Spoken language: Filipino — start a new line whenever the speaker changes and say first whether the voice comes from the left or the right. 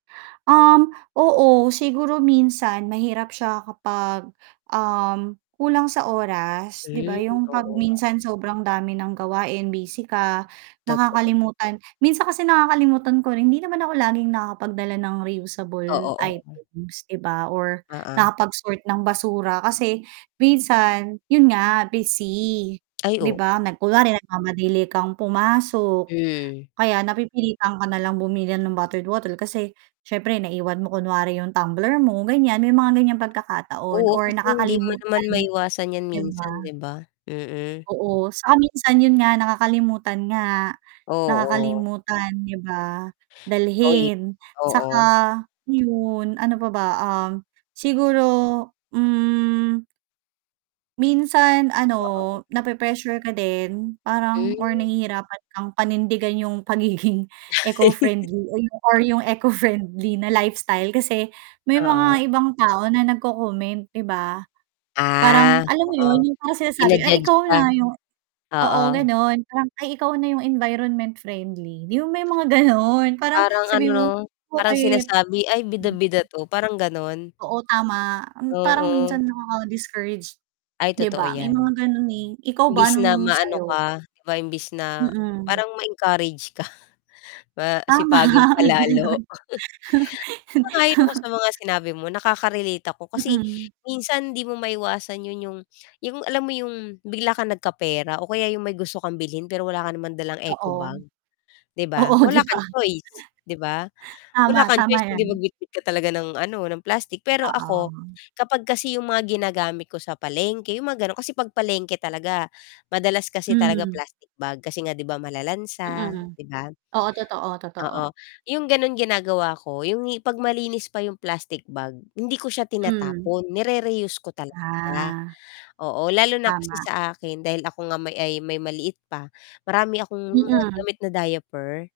right: Um, oo siguro minsan mahirap siya kapag, um, kulang sa oras 'di ba
left: Mm,
right: 'yong 'pag
left: oo nga.
right: minsan sobrang dami ng gawain busy ka
left: Totoo.
right: nakakalimutan, minsan kasi nakakalimutan ko rin hindi naman ako laging nakakapagdala ng reusable
left: Oo, oo.
right: items, 'di ba or
left: Oo.
right: nakapag-sort ng basura kasi minsan 'yon nga busy,
left: Ay
right: 'di
left: o
right: ba? Kunwari nagmamadali kang pumasok
left: Mm.
right: kaya napipilitan ka nalang bumili ng bottled water kasi siyempre naiwan mo kunwari 'yong tumbler mo ganyan may mga ganyang pagkakataon
left: Oo,
right: or
left: kasi hindi mo naman
right: nakakalimutan
left: maiwasan 'yan
right: di ba?
left: minsan 'di ba? Mm.
right: Oo, saka minsan 'yon nga nakakalimutan nga,
left: Oo.
right: nakakalimutan 'di ba? Dalhin saka
left: Oo.
right: 'yon, ano pa ba um, siguro, mm Minsan, ano,
left: Oo.
right: na pre-pressure ka din parang or
left: Mm.
right: nahihirapan kang panindigan 'yong pagiging eco-friendly or 'yong eco-friendly na lifestyle kasi may
left: Oo.
right: mga ibang tao na nag-co-comment, 'di ba, parang
left: Ah,
right: alam mo
left: oo,
right: 'yon 'yong parang sinasabi "Ay
left: jina-judge
right: ikaw
left: ka.
right: na, 'yong" oo,
left: Oo.
right: ganon parang, "Ay ikaw na 'yong environment friendly." 'Di mo may mga gano'n parang
left: Parang
right: sabihin mo.
left: ano parang
right: Bakit?
left: sinasabi ay bida-bida 'to parang gano'n.
right: Oo tama, mm, parang
left: Oo.
right: minsan nakaka-discourage,
left: Ay
right: 'di
left: totoo
right: ba may mga
left: 'yan.
right: gano'n eh, ikaw ba,
left: Imbis na
right: anong
left: maano
right: sa'yo?
left: ka, di ba, imbis na
right: Mm.
left: parang ma-encourage ka, ma
right: Tama,
left: sipagin pa
right: ay gano'n.
left: lalo. Sang-ayon ako sa mga sinabi mo nakaka-relate ako, kasi
right: Mm.
left: minsan hindi mo maiwasan 'yon 'yong 'yong alam mo 'yong bigla kang nagkapera o kaya 'yong may gusto kang bilhin pero wala ka naman dalang eco
right: Oo.
left: bag, 'di
right: Oo,
left: ba,
right: di
left: wala kang
right: ba?
left: choice 'di ba wala
right: Tama,
left: kang choice
right: tama
left: kundi
right: 'yan.
left: magbitbit ka talaga ng ano ng plastic pero ako
right: Oo.
left: kapag kasi 'yong mga ginagamit ko sa palengke, 'yong mga gano'n, kasi 'pag palengke talaga madalas kasi talaga
right: Mm.
left: plastic bag kasi nga 'di ba malalansa,
right: Mm,
left: di ba?
right: oo, totoo, totoo.
left: Oo 'yong gano'n ginagawa ko 'yong 'pag malinis pa 'yong plastic bag hindi ko siya
right: Mm.
left: tinatapon ni-re-reuse ko talaga,
right: Ah.
left: oo lalo na kasi
right: Tama.
left: sa akin dahil ako nga ay may maliit pa marami akong mga
right: Mhm.
left: gamit na diaper.